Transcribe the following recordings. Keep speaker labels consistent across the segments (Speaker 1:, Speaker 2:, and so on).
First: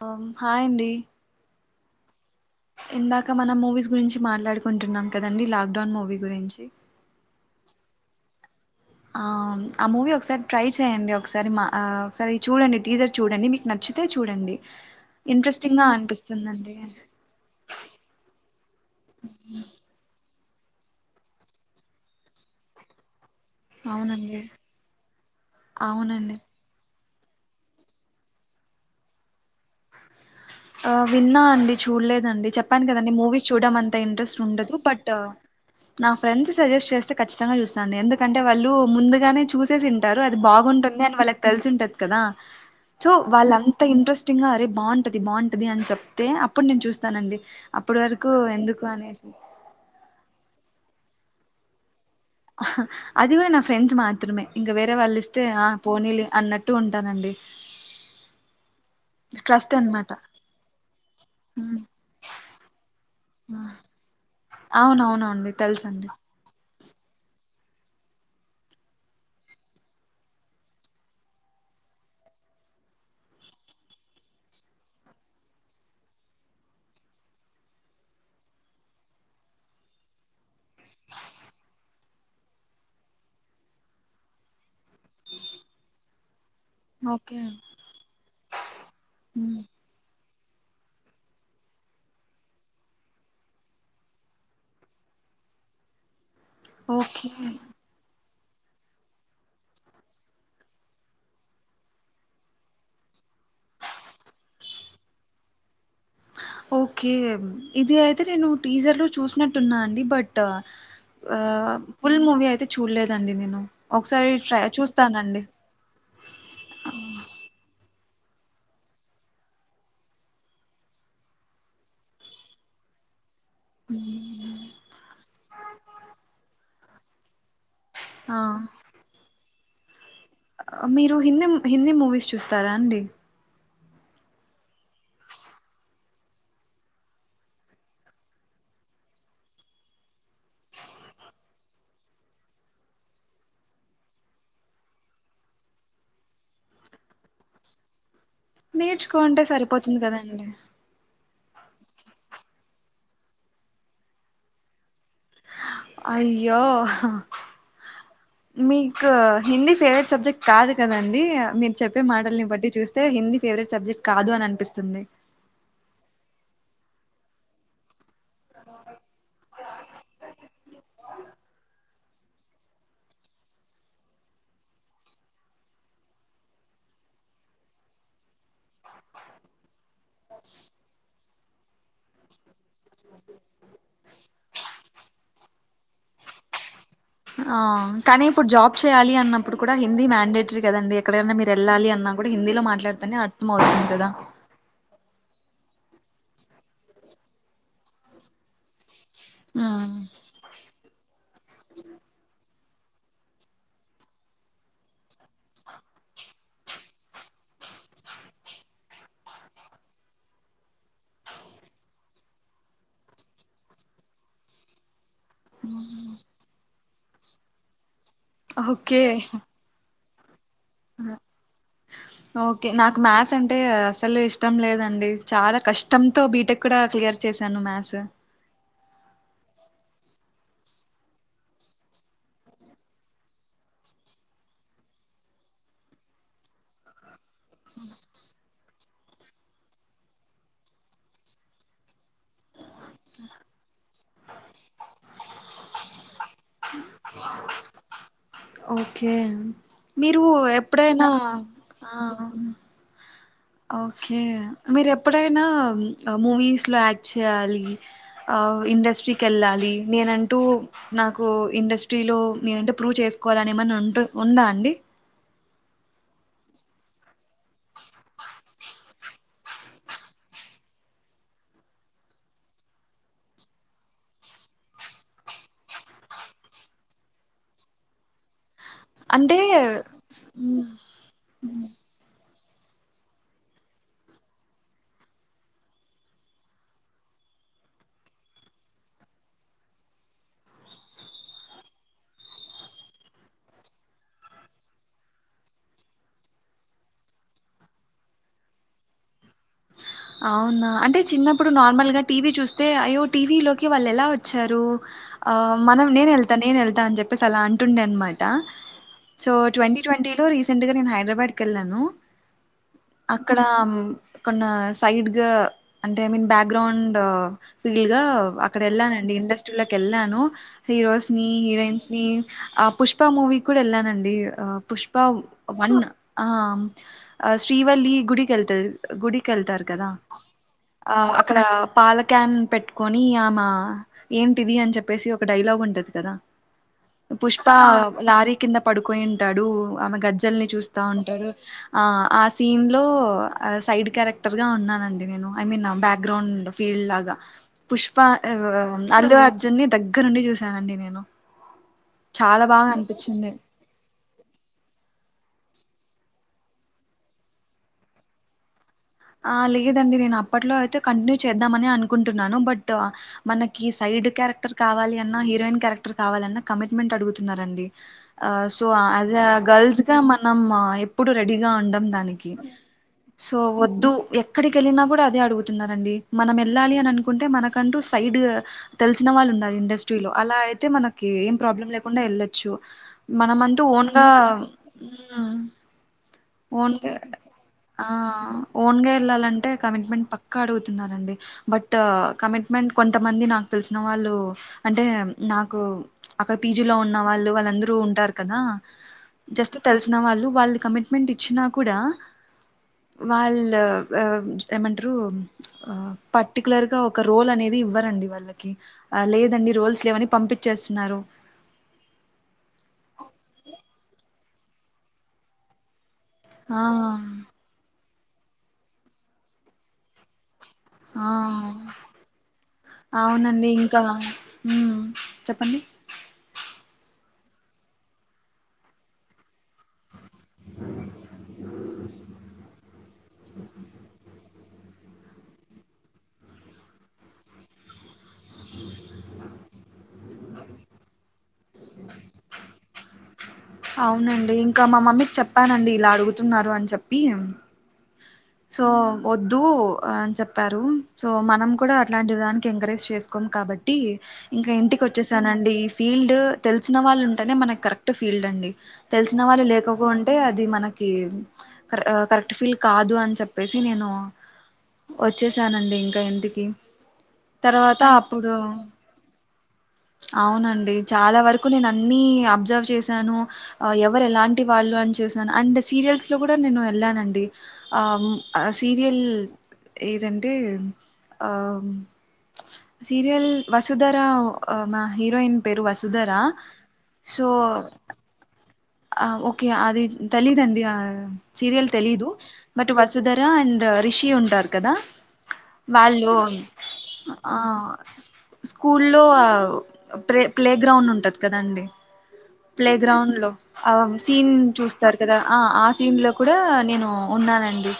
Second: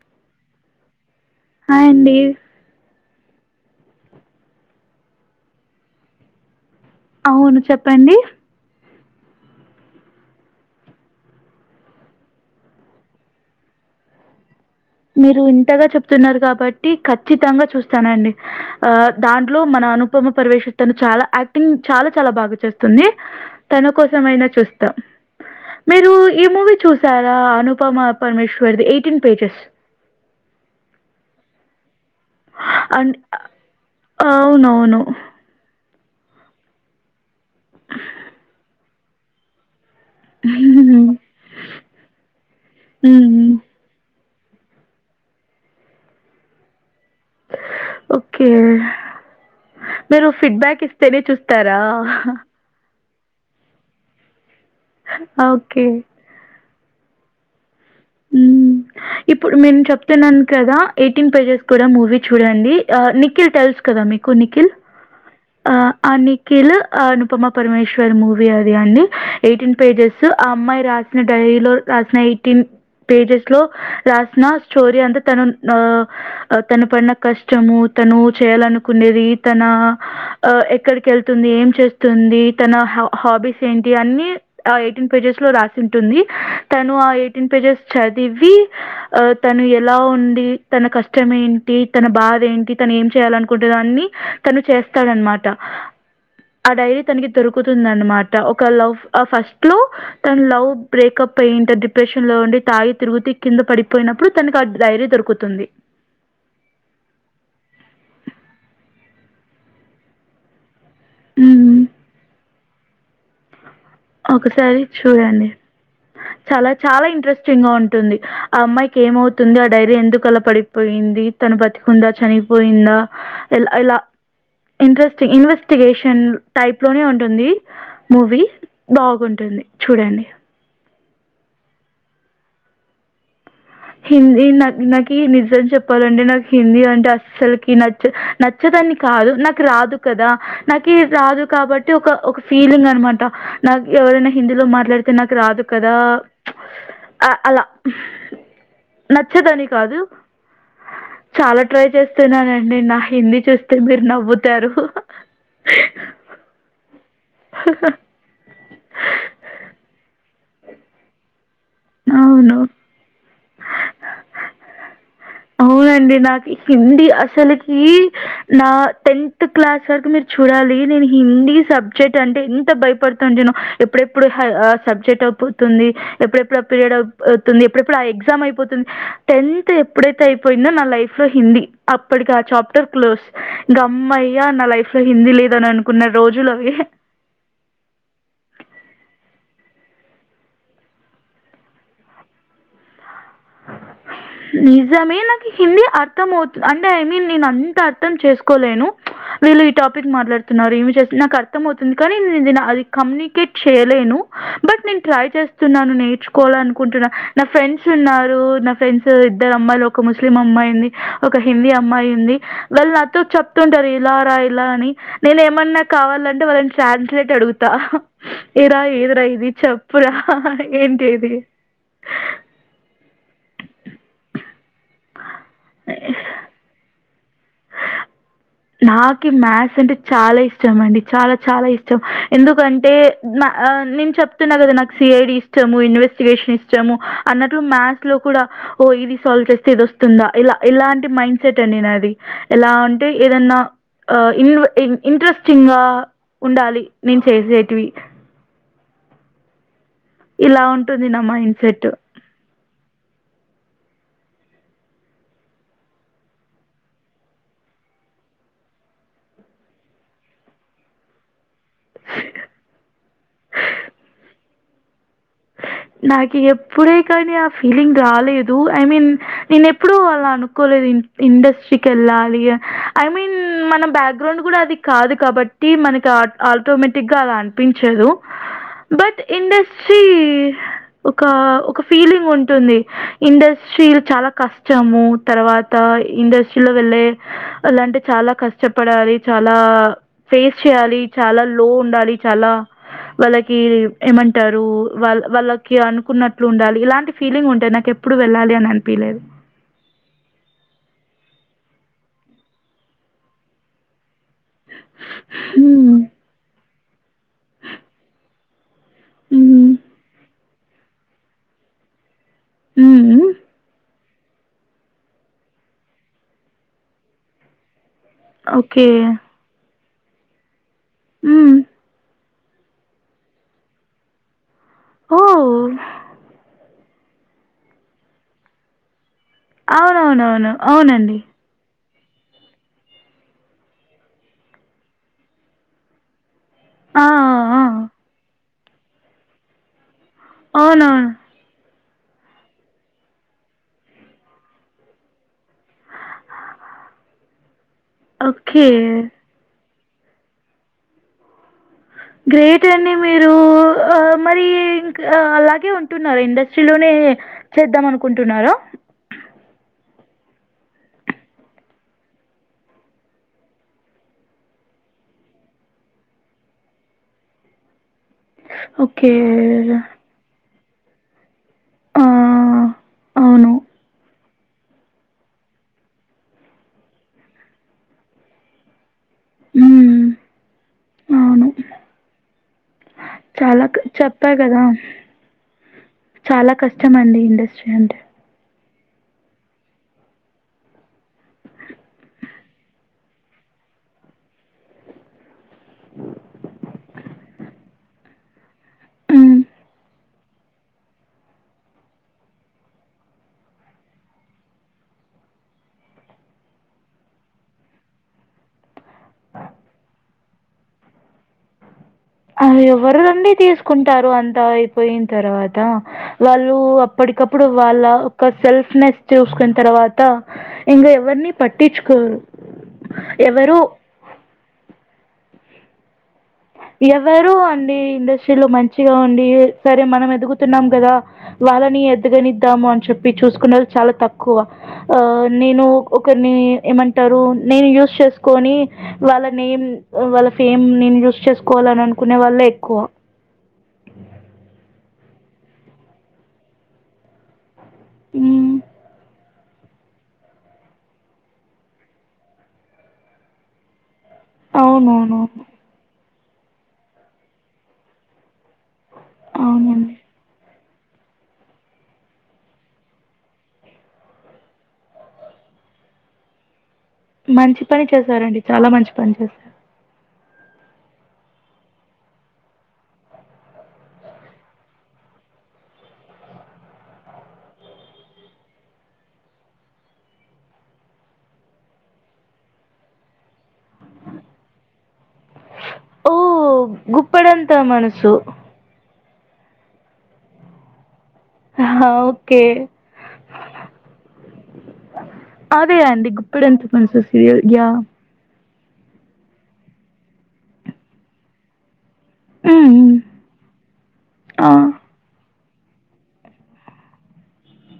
Speaker 1: Hi హాండి
Speaker 2: hi అండి
Speaker 1: ఇందాక మనం మూవీస్ గురించి మాట్లాడుకుంటున్నాం కదండి లాక్ డౌన్ మూవీ గురించి
Speaker 2: అవును చెప్పండి
Speaker 1: ఆ ఆ మూవీ ఒకసారి ట్రై చేయడి ఒకసారి మా ఆ ఒకసారి చూడండి టీజర్ చూడండి మీకు నచ్చి నచ్చితే చూడండి
Speaker 2: మీరు
Speaker 1: ఇంట్రెస్టింగ్
Speaker 2: ఇంతగా
Speaker 1: గా
Speaker 2: చెప్తున్నారు
Speaker 1: అనిపిస్తుందండి
Speaker 2: కాబట్టి ఖచ్చితంగా చూస్తానండి ఆ దాంట్లో మన అనుపమ పరవేేశ తను చాలా యాక్టింగ్ చాలా చాలా బాగా చేస్తుంది తన కోసం
Speaker 1: అవునండి
Speaker 2: అయినా చూస్తా మీరు
Speaker 1: అవునండి
Speaker 2: ఈ మూవీ చూస్ సారా Anupama Parameshwar the eighteen pages
Speaker 1: ఆ విన్నా అండి చు చూడలేదండి చెప్పాను కదండి
Speaker 2: అండ్
Speaker 1: మూవీస్ చూడడం అంతా ఇంట్రెస్ట్ ఉండదు
Speaker 2: అవునవును
Speaker 1: బట్ నా ఫ్రెండ్స్ సజెస్ట్ చేస్తే ఖచ్చితంగా చూస్తాండి ఎందుకంటే వాళ్ళు ముందుగానే చూసి సింటారు అది బాగుంటుంది
Speaker 2: హ్మ్.
Speaker 1: అని వాళ్ళకి తెలిసి ఉంటంది కదా సో
Speaker 2: హ్మ్.
Speaker 1: వాళ్ళంత ఇంట్రెస్ట్ టింగా అరే బాగుంటది బాగుంటది అని చెప్తే అప్పుడు నేను చూస్త వస్తానండి అప్పటి వరకు
Speaker 2: ఓకే
Speaker 1: ఎందుకు అనేసి
Speaker 2: కిస్తేనే చూస్తారా
Speaker 1: అది కూడా నా ఫ్రెండ్స్ మాత్రమే ఇకా వేరే వాళ్ళలిస్ట్ ఆ
Speaker 2: ఓకే
Speaker 1: పోనీ అన్నట్ ట్టూ ఉంటానండి
Speaker 2: హ్మ్. ఇప్పుడు
Speaker 1: ట్రస్ట్
Speaker 2: నేను
Speaker 1: అనమాట
Speaker 2: చెప్తున్నాను కదా ఎయిటీన్ పలేజర్స్
Speaker 1: హ్మ్.
Speaker 2: కూడా మూవీ చూడండి నిఖిల్ తెల్స్ గదా మీకు నిఖిల్
Speaker 1: అ అండి తెలుసు
Speaker 2: ఆహ్,
Speaker 1: అండి
Speaker 2: 'నిఖిల్' ఆ అనుపమ పరమేశ్వర్ మూవీ అది అండి ఎయిటీన్ పేజెస్ ఆ అమ్మాయి రాసిన డైరీలో రాసిన ఎయిటీన్ పేజెస్ లో రాసిన స్టోరీ అంతా తను ఆ తను పడిన కష్టము తను చేయాలనుకున్నాది తన ఎక్కడికి వెళ్తుంది ఏం చేస్తుంది తన హాబీస్ ఏంటి అన్ని ఎయిటీన్ పేజెస్ లో రాసి ఉంటుంది తను ఆ
Speaker 1: ఓకే
Speaker 2: ఎయిటీన్ పేజెస్ చదివి ఆ
Speaker 1: హ్మ్.
Speaker 2: తను ఎలా ఉండి తన కష్టం ఏంటి తన బాధ ఏంటి తను ఏం చేయాలనుకుంటుందో అన్ని తను చేస్తాడనమాట ఆ డైరీ
Speaker 1: ఓకే
Speaker 2: తనకి దొరుకుతుంది అన్నమాట టా ఒక లవ్ ఆ ఫస్ట్ లో తన లవ్ బ్రేకప్ అయింటది డిప్రెషన్ లో ఉండి తాగీ తిరుగుతి కింద పడిపోయినప్పుడు తనకి ఆ డైరీ దొరుకుతుంది
Speaker 1: హా ఓకే ఇది అయితే నేను టీజర్ లో చూసినట్టున్నా అండి బట్ ఆ
Speaker 2: హ్మ్.
Speaker 1: ఫుల్ మూవీ అయితే చూడలేదు
Speaker 2: ఒకసారి
Speaker 1: చూస్తానండి
Speaker 2: చూడండి చాలా చాలా ఇంట్రెస్టింగ్ గా ఉంటుంది టుంది ఆ అమ్మాయికి ఏమవుతుంది ఆ డైరీ ఎందుకు అల పడిపోయింది తను బతికుందా చనిపోయిందా ఆ ఇలా ఇలా
Speaker 1: హ్మ్.
Speaker 2: ఇంట్రెస్టింగ్ ఇన్వెస్టిగేషన్ టైప్ లోనే ఉంటుంది
Speaker 1: ఆ
Speaker 2: మూవీ బాగుంటుంది చూడండి
Speaker 1: మీరు హింద్ హిందీ మూవీస్ చూస్తారా అండి
Speaker 2: హిందీ నా నాకి నిజం చెప్పాలంటే నాకి హిందీ అంటే అస్సలుకి నచ్చా నచ్చద్ ని కాదు నాకు రాదు కదా నాకి రాదు కాబట్టి ఒక ఒక ఫీలింగ్ అనమాట నా నాకి ఎవరైనా హిందీలో మాట్లాడితే నాకు రాదు కదా ఆ అలా
Speaker 1: నేర్చుకోంటే
Speaker 2: నచ్చదని
Speaker 1: సరిపోతుంది
Speaker 2: కాదు.
Speaker 1: కదండి
Speaker 2: చాలా ట్రై చేస్తున్నానండి నా హిందీ చూస్తే మీరు నవ్వుతారు
Speaker 1: అయ్యో మీకు హిందీ ఫేవరెట్ సబ్జెక్ట్ కాదు కదండి మీ చెప్పే మాటల్ని
Speaker 2: అవును.
Speaker 1: బట్టి చూస్తే హిందీ ఫేవరెట్ సబ్జెక్ట్ కాదు అని అనిపిస్తుంది
Speaker 2: నాకి హిందీ అసలకి నా టెన్త్ క్లాస్ వరకు మీరు చూడాలి నేన్ హిందీ హిందీ సబ్జెక్ట్ అంటే ఎంత భయపడుతుంట ఎప్పుడెప్పుడు సబ్జెక్ట్ అయిపోతుంది ఎప్పుడెప్పుడు పీరియడ్ అవుపోతుంది ఎప్పుడెప్పుడు ఆ ఎగ్జామ్ అయిపోతుంది టెన్త్ ఎప్పుడైతే అయిపోయిందో నా లైఫ్ లో హిందీ అప్పటికి ఆ చాప్టర్ క్లోజ్ గమ్మయ్య నా లైఫ్ లో హిందీ లేదని అనుకు
Speaker 1: ఆ కానీ ఇప్పుడు జాబ్ చేయాలి అన్నప్పు ప్పుడు కూడా హిందీ మ్యాండేటరీదండి ఎక్కడైనా మీరు వెళ్ళాలి అన్నా కూడా హిందిలో మాట్డుతనే అర్థ మవుతుంది కదా
Speaker 2: నిజమే నాకు హిందీ అర్థం అవుతుంది అంటే ఐ మీన్ నేను అంత అర్థం చేసుకు కోలేను వీళ్ళు ఈ
Speaker 1: ఉమ్.
Speaker 2: టాపిక్ మాట్లాడుతున్నారు ఏమి చే నాకు అర్థం అవుతుంది కానీ కమ్యూనికేట్ చేయలేను బట్ నేను ట్రై చేస్తున్నాను నేర్చుకోవాల అనుకుంటున్నా నా ఫ్రెండ్స్ ఉన్నారు నా ఫ్రెండ్స్ ఇద్దరు అమ్మాయిలు ఒక ముస్లిం అమ్మాయి ఉంది ఒక హిందీ అమ్మాయి ఉంది వాళ్ళ నాతో చెప్తుంటారు ఇలా రా ఇలా అని నేను ఏమన్నా కావాలంటే వాళ్ళని ట్రాన్స్లేట్ అడుగుతా ఏరా
Speaker 1: ఓకే
Speaker 2: ఏదిరా ఇది చె ప్పు రా ఏంటి ఇది
Speaker 1: స్ అంటే అసలు ఇష్టం లేదండి చాలా కష్టంతో బీటెక్ కూడా క్లియర్ చేశాను మ్యాథ్స్
Speaker 2: నాకి మ్యాథ్స్ అంటే చాలా ఇష్టం అండి చాలా చాలా ఇష్టం ఎందుకంటే ఆ నేను చెప్తున్నా కదా నాకు సిఐడి ఇష్టము ఇన్వెస్టిగేషన్ ఇష్టము అన్నట్లు మ్యాథ్స్ లో కూడా ఓ ఇది సాల్వ్ చేస్తే ఇది వస్తుందా ఇలా ఇలాంటి మైండ్ సెట్ అడి నే నా అది ఎలా అంటే ఏదన్నా ఇంట్రెస్టింగ్ గా ఉండాలి నేను చేసేటివి
Speaker 1: ఓకే మీరు
Speaker 2: ఇలా
Speaker 1: ఎప్పుడైనా
Speaker 2: ఉంటుంది నా మైండ్‌సెట్.
Speaker 1: ఆ ఓకే మీరు ఎప్పుడైనా మూవీస్ లో యాక్ట్ చేయాలి ఇండస్ట్రీకి వెళ్ళాలి నేనంటూ నాకు ఇండస్ట్రీలో నేనంటే ప్రూవ్ చేసుకోవాలని ఏమన్నా ఉంటు ఉందా అండి
Speaker 2: నాకు ఎప్పుడే కానీ ఆ ఫీలింగ్ రాలేదు ఐ మీన్ నేను ఎప్పుడూ అళ్లా అనుకోలేదు. ఇండస్ట్రీకి వెళ్ళాలి ఐ మీన్ మన బ్యాక్ గ్రౌండ్ కూడా అది కాదు కాబట్టి మ మ ఆటోమేటిక్ గా అలా అనిపించదు బట్
Speaker 1: అంటే
Speaker 2: ఇండస్ట్రీ
Speaker 1: మ్
Speaker 2: ఒక ఒక ఫీలింగ్ ఉంటుంది ఇండస్ట్రీ చాలా కష్టము తర్వాత ఇండస్ట్రీలో వెళ్ళే అలాంటే చాలా కష్టపడాలి చాలా ఫేస్ చేయాలి చాలా లో ఉండాలి చాలా వాళ్ళకి ఏమంటారు వా వాళ్ళకి అనుకున్నట్లు ఉండాలి ఇలాంటి ఫీలింగ్ ఉంటాయి నాకు ఎప్పుడు వెళ్ళాలి అని అనిపిలేదు
Speaker 1: అవునా అంటే చిన్నప్పుడు నార్మల్ గా టీవీ చూస్తే అయ్య టీవీ లోకి వాళ్ళు ఎలా వచ్చారు ఆ మనం
Speaker 2: హ్మ్.
Speaker 1: నేను వెళ్తా నేను వెళ్తా అని చెప్పేసి అలా అంటుండే అనమాట సో
Speaker 2: హ్మ్.
Speaker 1: ట్వంటీ ట్వంటీ లో రీసెంట్ గా నేను హైదరాబాద్ క వెళ్ళాను
Speaker 2: హ్మ్.
Speaker 1: అక్కడ ఉమ్ ఏమన్నా సైడ్ గా అంటే ఐ మీన్ బ్యాక్గ్రౌండ్ ల్ గా అక్కడ
Speaker 2: ఓకే.
Speaker 1: వెళ్ళానండి ఇండస్ట్రీలోకి వెళ్ళాను హీరోస్ ని
Speaker 2: హ్మ్.
Speaker 1: హీరోయిన్స్ ని ఆ పుష్ప మూవీ కూడా వెళ్ళానండి ఆ పుష్ప
Speaker 2: ఓహ్!
Speaker 1: వన్ ఆ ఆ శ్రీవల్లి గుడికి వెళ్తారు గుడికి వెళ్తారు కదా
Speaker 2: అవునవునవును.
Speaker 1: ఆ
Speaker 2: అవునండి.
Speaker 1: అక్కడ పాలక్యాన్ పెట్టుకొని ఆమె ఏంటిది అని చెప్పేసి ఒక డైలాగ్ ఉంటది కదా
Speaker 2: ఆ
Speaker 1: పుష్ప
Speaker 2: ఆ
Speaker 1: లారీ కింద పడుపోయింటాడు ఆమె గజ్జ ల్ని చూస్తా
Speaker 2: అవునా
Speaker 1: ఉంటారు ఆ ఆ సీన్ లో సైడ్ క్యారెక్టర్ గా ఉన్నానండి నేను ఐ మీన్ బ్యాక్గ్రౌండ్ ఫీల్డ్ లాగా పుష్ప
Speaker 2: ఓకే
Speaker 1: అల్లు అర్జున్ దగ్గరుండి చూశానండి నేను చాలా
Speaker 2: గ్రేట్
Speaker 1: బాగా
Speaker 2: అండి
Speaker 1: అనిపించింది
Speaker 2: మీరు మరి ఇంకా అలాగే ఉంటు న్నారు ఇండస్ట్రీలోనే చేద్దాం అనుకుంటున్నార
Speaker 1: ఆ లేదండి నేను అప్పట్లో అయితే కంటిన్యూ చేద్దామని అనుకుంటున్నాను బట్ మనకి లిడ్ క్యారెక్టర్ కావాలి అన్నా హీరోయిన్ క్యారెక్టర్ కావాల అన్న కమిట్మెంట్ అడుగుతున్నారండి ఆ so as
Speaker 2: okay
Speaker 1: a girls గా మనం ఎప్పుడు రె డిగా ఉండం
Speaker 2: ఆ
Speaker 1: దానికి సో
Speaker 2: అవును
Speaker 1: వ ఎక్కడి ఎళ్ళిన కూడ అదే అడుగుతున్నరండి మనం ఎళ్ళాలి అనుకుంటే మనకంటు సైడు తె ల్సిన ఉండాలి
Speaker 2: మ్మ్.
Speaker 1: ఇండస్ట్రీలో అలా అయితే మనకి ఏం
Speaker 2: అవును
Speaker 1: ప్రాబ్లం లేకుండా ఎళ్ళచ్చు మన అంటు
Speaker 2: చాలా క-
Speaker 1: ఓన్ గ
Speaker 2: చెప్పా గదా చాలా
Speaker 1: ఓన్గా
Speaker 2: కష్టమండి ఇండస్ట్రీ
Speaker 1: ఆ
Speaker 2: అంటే
Speaker 1: ఓన్గా ఎళ్ళాలంటే కమిట్మెంట్ పక్కా అడుగుతున్నండి బట్ కమిట్మెంట్ కొంతమంది నా తెలిసిన వాళ్ళు అంటే నాకు అక్కడ పీజీలో ఉన్న వాళ్ళు వాళ్ళందరూ ఉంటారు కదా
Speaker 2: మ్మ్.
Speaker 1: జస్ట్ తెలిసిన వాళ్ళు వాళ్ళు కమిట్మెంట్ ఇచ్చినా కూడా వాళ్ళు ఏమంటారు పర్టిక్యులర్ గా ఒక రోల్ అనేది ఇవ్వరండి వాళ్ళకి లేదండి రోల్స్ లేవని పంపించేస్తున్నారు
Speaker 2: అ ఎవరు నండి తీసుకుంటారు అంతా అయిపోయిన తర్వాత వాళ్ళు
Speaker 1: ఆ
Speaker 2: అప్పటికప్పుడు వాళ్ళ ఒక సెల్ఫ్ నెస్ చూసుకున్న తర్వాత ఇంకా
Speaker 1: ఆ
Speaker 2: ఎవరిని పట్టించుకోరు
Speaker 1: అవునండి
Speaker 2: ఎవరు
Speaker 1: ఇంకా మ్మ్ చెప్పండి
Speaker 2: ఎవరు అండి ఇండస్ట్రీలో మంచిగా ఉండి సరే మనం ఎదుగుతున్నాం గదా వ వాళ్ళని ఎదగనిద్దాము అని చెప్పి చూసుకున్నారు చాలా తక్కువ నేను ఒకరిని ఏమంటారు నేను యూస్ చేసుకని వాళ్ళ నేమ్ వాళ్ళ ఫేమ్ నేను యూస్ చే కోవాలని అనుకునే వాళ్ళే ఎక్కువ
Speaker 1: అవునండి ఇంకా మా మమ్మీకి చెప్పానండి ఇలా అడుగుతున్నారు అని చెప్పి
Speaker 2: హ్మ్.
Speaker 1: సో వద్దు అని చెప్పారు సో మనం కూడా అట్లాంటి దానికి ఎంకరేజ్ చేసుకొ కాబట్టి ఇంకా ఇంటికి
Speaker 2: అవునవును
Speaker 1: వచ్చేసానండి ఈ ఫీల్డ్ తెలిసిన వాళ్ళు ఉంటేనే మనకి కరెక్ట్ ఫీల్డ్ అండి తెలిసిన వాళ్ళు లేకపో
Speaker 2: అవునండి
Speaker 1: అంటే అది మనకి కర కరెక్ట్ ఫీల్డ్ కాదు అని చెప్పేసి నేను వచ్చేసానండి ఇంకా ఇంటికి
Speaker 2: మంచి
Speaker 1: తర్వాత
Speaker 2: పని
Speaker 1: అప్పుడు
Speaker 2: చేసారండి చాలా మంచి పని చేశారు
Speaker 1: అవునండి చాలా వరకు నేను అన్ని అబ్జర్వ్ చేశాను ఎవరు ఎలాంటి వాళ్ళు చేసాను అండ్ సీరియల్స్ లో కూడా నేను ఎళ్ళానండి ఆ సీరియల్ ఏదంటే ఆ సీరియల్ వసుధరా అ నా హీరోయిన్ పేరు వసుధరా
Speaker 2: ఓ
Speaker 1: సో
Speaker 2: గుప్పడంత మనసు
Speaker 1: ఆ ఓకే అది తెలిదండి సీరియల్
Speaker 2: హా
Speaker 1: తెలీదు
Speaker 2: okay
Speaker 1: but Vasudhara and Rishi ఉంటారు కదా
Speaker 2: అదే అండి
Speaker 1: వాళ్ళు
Speaker 2: గుప్పెడంత మనసు
Speaker 1: ఆ
Speaker 2: సీరియల్ యా
Speaker 1: స్కూల్లో ప్రె ప్లే గ్రౌండ్ ఉంటది కదాండి
Speaker 2: మ్మ్
Speaker 1: ప్లే
Speaker 2: మ్మ్
Speaker 1: గ్రౌండ్ లో ఆ సీన్
Speaker 2: ఆ
Speaker 1: చూస్తారు కదా ఆ ఆ సీన్ లో కూడా నేను ఉన్నానండి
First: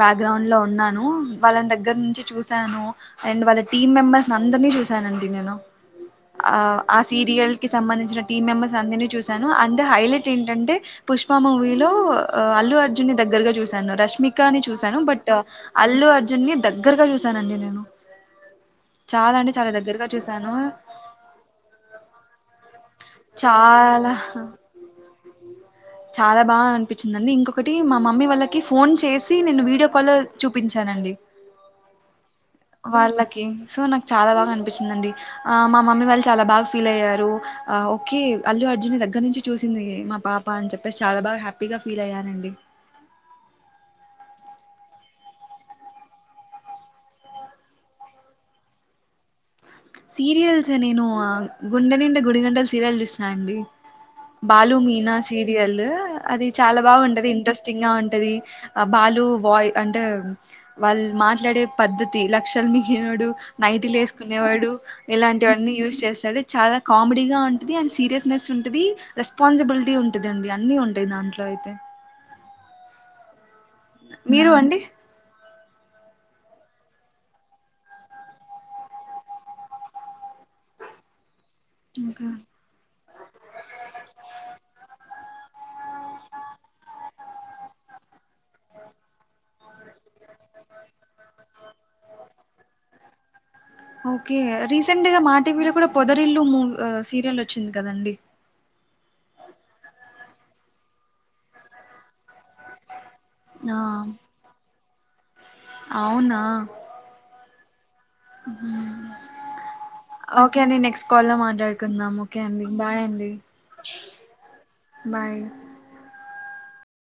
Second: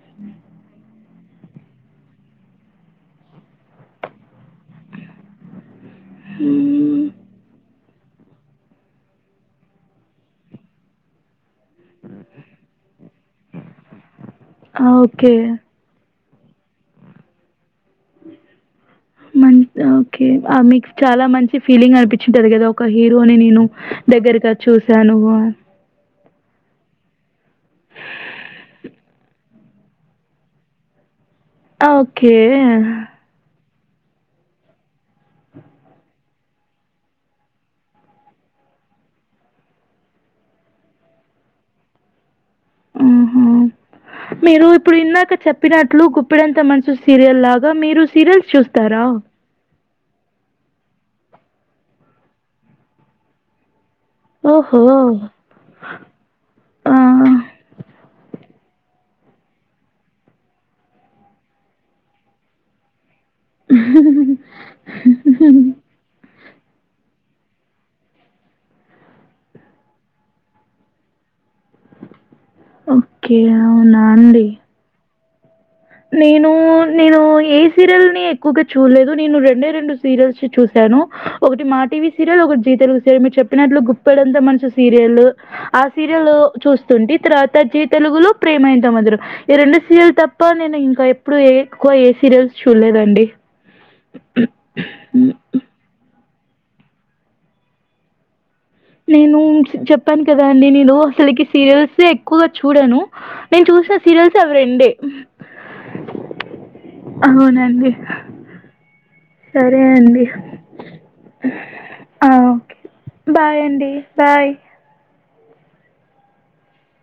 Speaker 1: బ్యాక్గ్రౌండ్ లో ఉన్నాను వాళ్ళని దగ్గర నుంచి చూశాను అండ్ వాళ్ళ టీమ్ మెంబర్స్ ని అందర్ ని చూశనండి నేను అ ఆ
Speaker 2: మ్మ్
Speaker 1: సీరియల్ సంబంధించిన టీమ్ మెంబెర్స్ అందరిని చూశాను అ హైలైట్ ఏంటంటే పుష్ప మూవీలో ఓ అల్లు అర్జున్ ని దగ్గరగ చూశాను రష్మీ కని
Speaker 2: ఆ
Speaker 1: చూశాను బట్
Speaker 2: ఓకే
Speaker 1: అల్లు అర్జున్ ని దగ్గరగా చూశానండి నేను చాలా
Speaker 2: మ
Speaker 1: అంటే చాలా దగ్గరగా
Speaker 2: ఓకే
Speaker 1: చూశాను
Speaker 2: ఆ మీకు చాలా మంచి ఫీలింగ్ అనిపించి ఉంటాది కదా ఒక హీరోని నేను
Speaker 1: చాలా
Speaker 2: దగ్గరగా చూశాను
Speaker 1: చాలా బాగా అనిపించిందండి ఇంకొకటి మా మమ్మీ వాళ్ళకి ఫోన్ చేసి నేను వీడియో కాల్ చూపించానండి
Speaker 2: ఓకే
Speaker 1: వాళ్ళకి సో నాకు చాలా బాగా అనిపించిందండి ఆ మా మమ్మీ వాళ్ళు చాలా బాగా ఫీల్ అయ్యారు ఓకే అల్లు అర్జున్ని దగ్గర నుంచి చూసింది మా పాప అని చెప్పేసి చాలా బాగా హ్యాపీగా ఫీల్ అయ్యారండి
Speaker 2: ఆహా మీరు ఇప్పుడు ఇందాక చెప్పినట్లు గుప్పెడంత మనసు సీరియల్ లాగా మీరు సీరియల్స్ చూస్తారా
Speaker 1: సీరియల్స్ నేను గుండె నిండా గుడి గంటల సీరియల్ చూసిన అండి బాలు
Speaker 2: ఓహో
Speaker 1: మీనా సీరియల్ అది చాలా
Speaker 2: ఆ
Speaker 1: బాగా ఉంటది ఇంట్రెస్టింగ్ గా ఉంటది బాలు బాయ్ అంటే వాళ్ళు మాట్లాడే పద్ధతి లక్షలు మింగినోడు నైట్లు వేసుకునేవాడు ఇలాంటివన్నీ యూస్ చేస్ సరే చాలా కామెడీ గా ఉంటుది అండ్ సీరియస్నెస్ ఉంటుది రెస్పాన్సిబిలిటీ ఉంటుది అండి అన్ని ఉంటాది దా దాంట్లో అయితే
Speaker 2: ఓకే ఇగ
Speaker 1: మీరు అండి
Speaker 2: నేను నేను ఏ సీరియల్ ని ఎక్కువగా చూడలేదు నేను రెండే రెండు సీరియల్స్ చూశాను ఒకటి మా టీవీ సీరియల్ ఒకటి జీ తెలుగు సీరియల్ మీరు చెప్పినట్లు గుప్పెడంత మనసు సీరియల్ ఆ సీరియల్ చూస్తుంటే తవాత జి తెలుగులో ప్రేమ ఎంత మధురం ఈ రెండు సీరియల్ తప్ప ఇ నేను ఇంకా ఎప్పుడు ఎక్కువ ఏ సీరియల్స్ చూడలేదండి
Speaker 1: ఓకే రీసెంట్గా మా టీవీలో కూడా పొద రిల్లు మూ సీరియల్ వచ్చింది కదండి
Speaker 2: నేను చెప్పాను కదా అండి నేను అసలకి సీరియల్స్ ఎక్కువగా చూడాను నేను
Speaker 1: ఆ
Speaker 2: చూసిన సీరియల్స్ అవి రెండే
Speaker 1: అవునా
Speaker 2: అవునండి.
Speaker 1: హ
Speaker 2: సరే అండి.
Speaker 1: ఓకే అండి నెక్స్ట్ కాల్ లో మాట్లాడుకుందాం ఓకే అండి బాయ్ అండి
Speaker 2: హాయ్
Speaker 1: బాయ్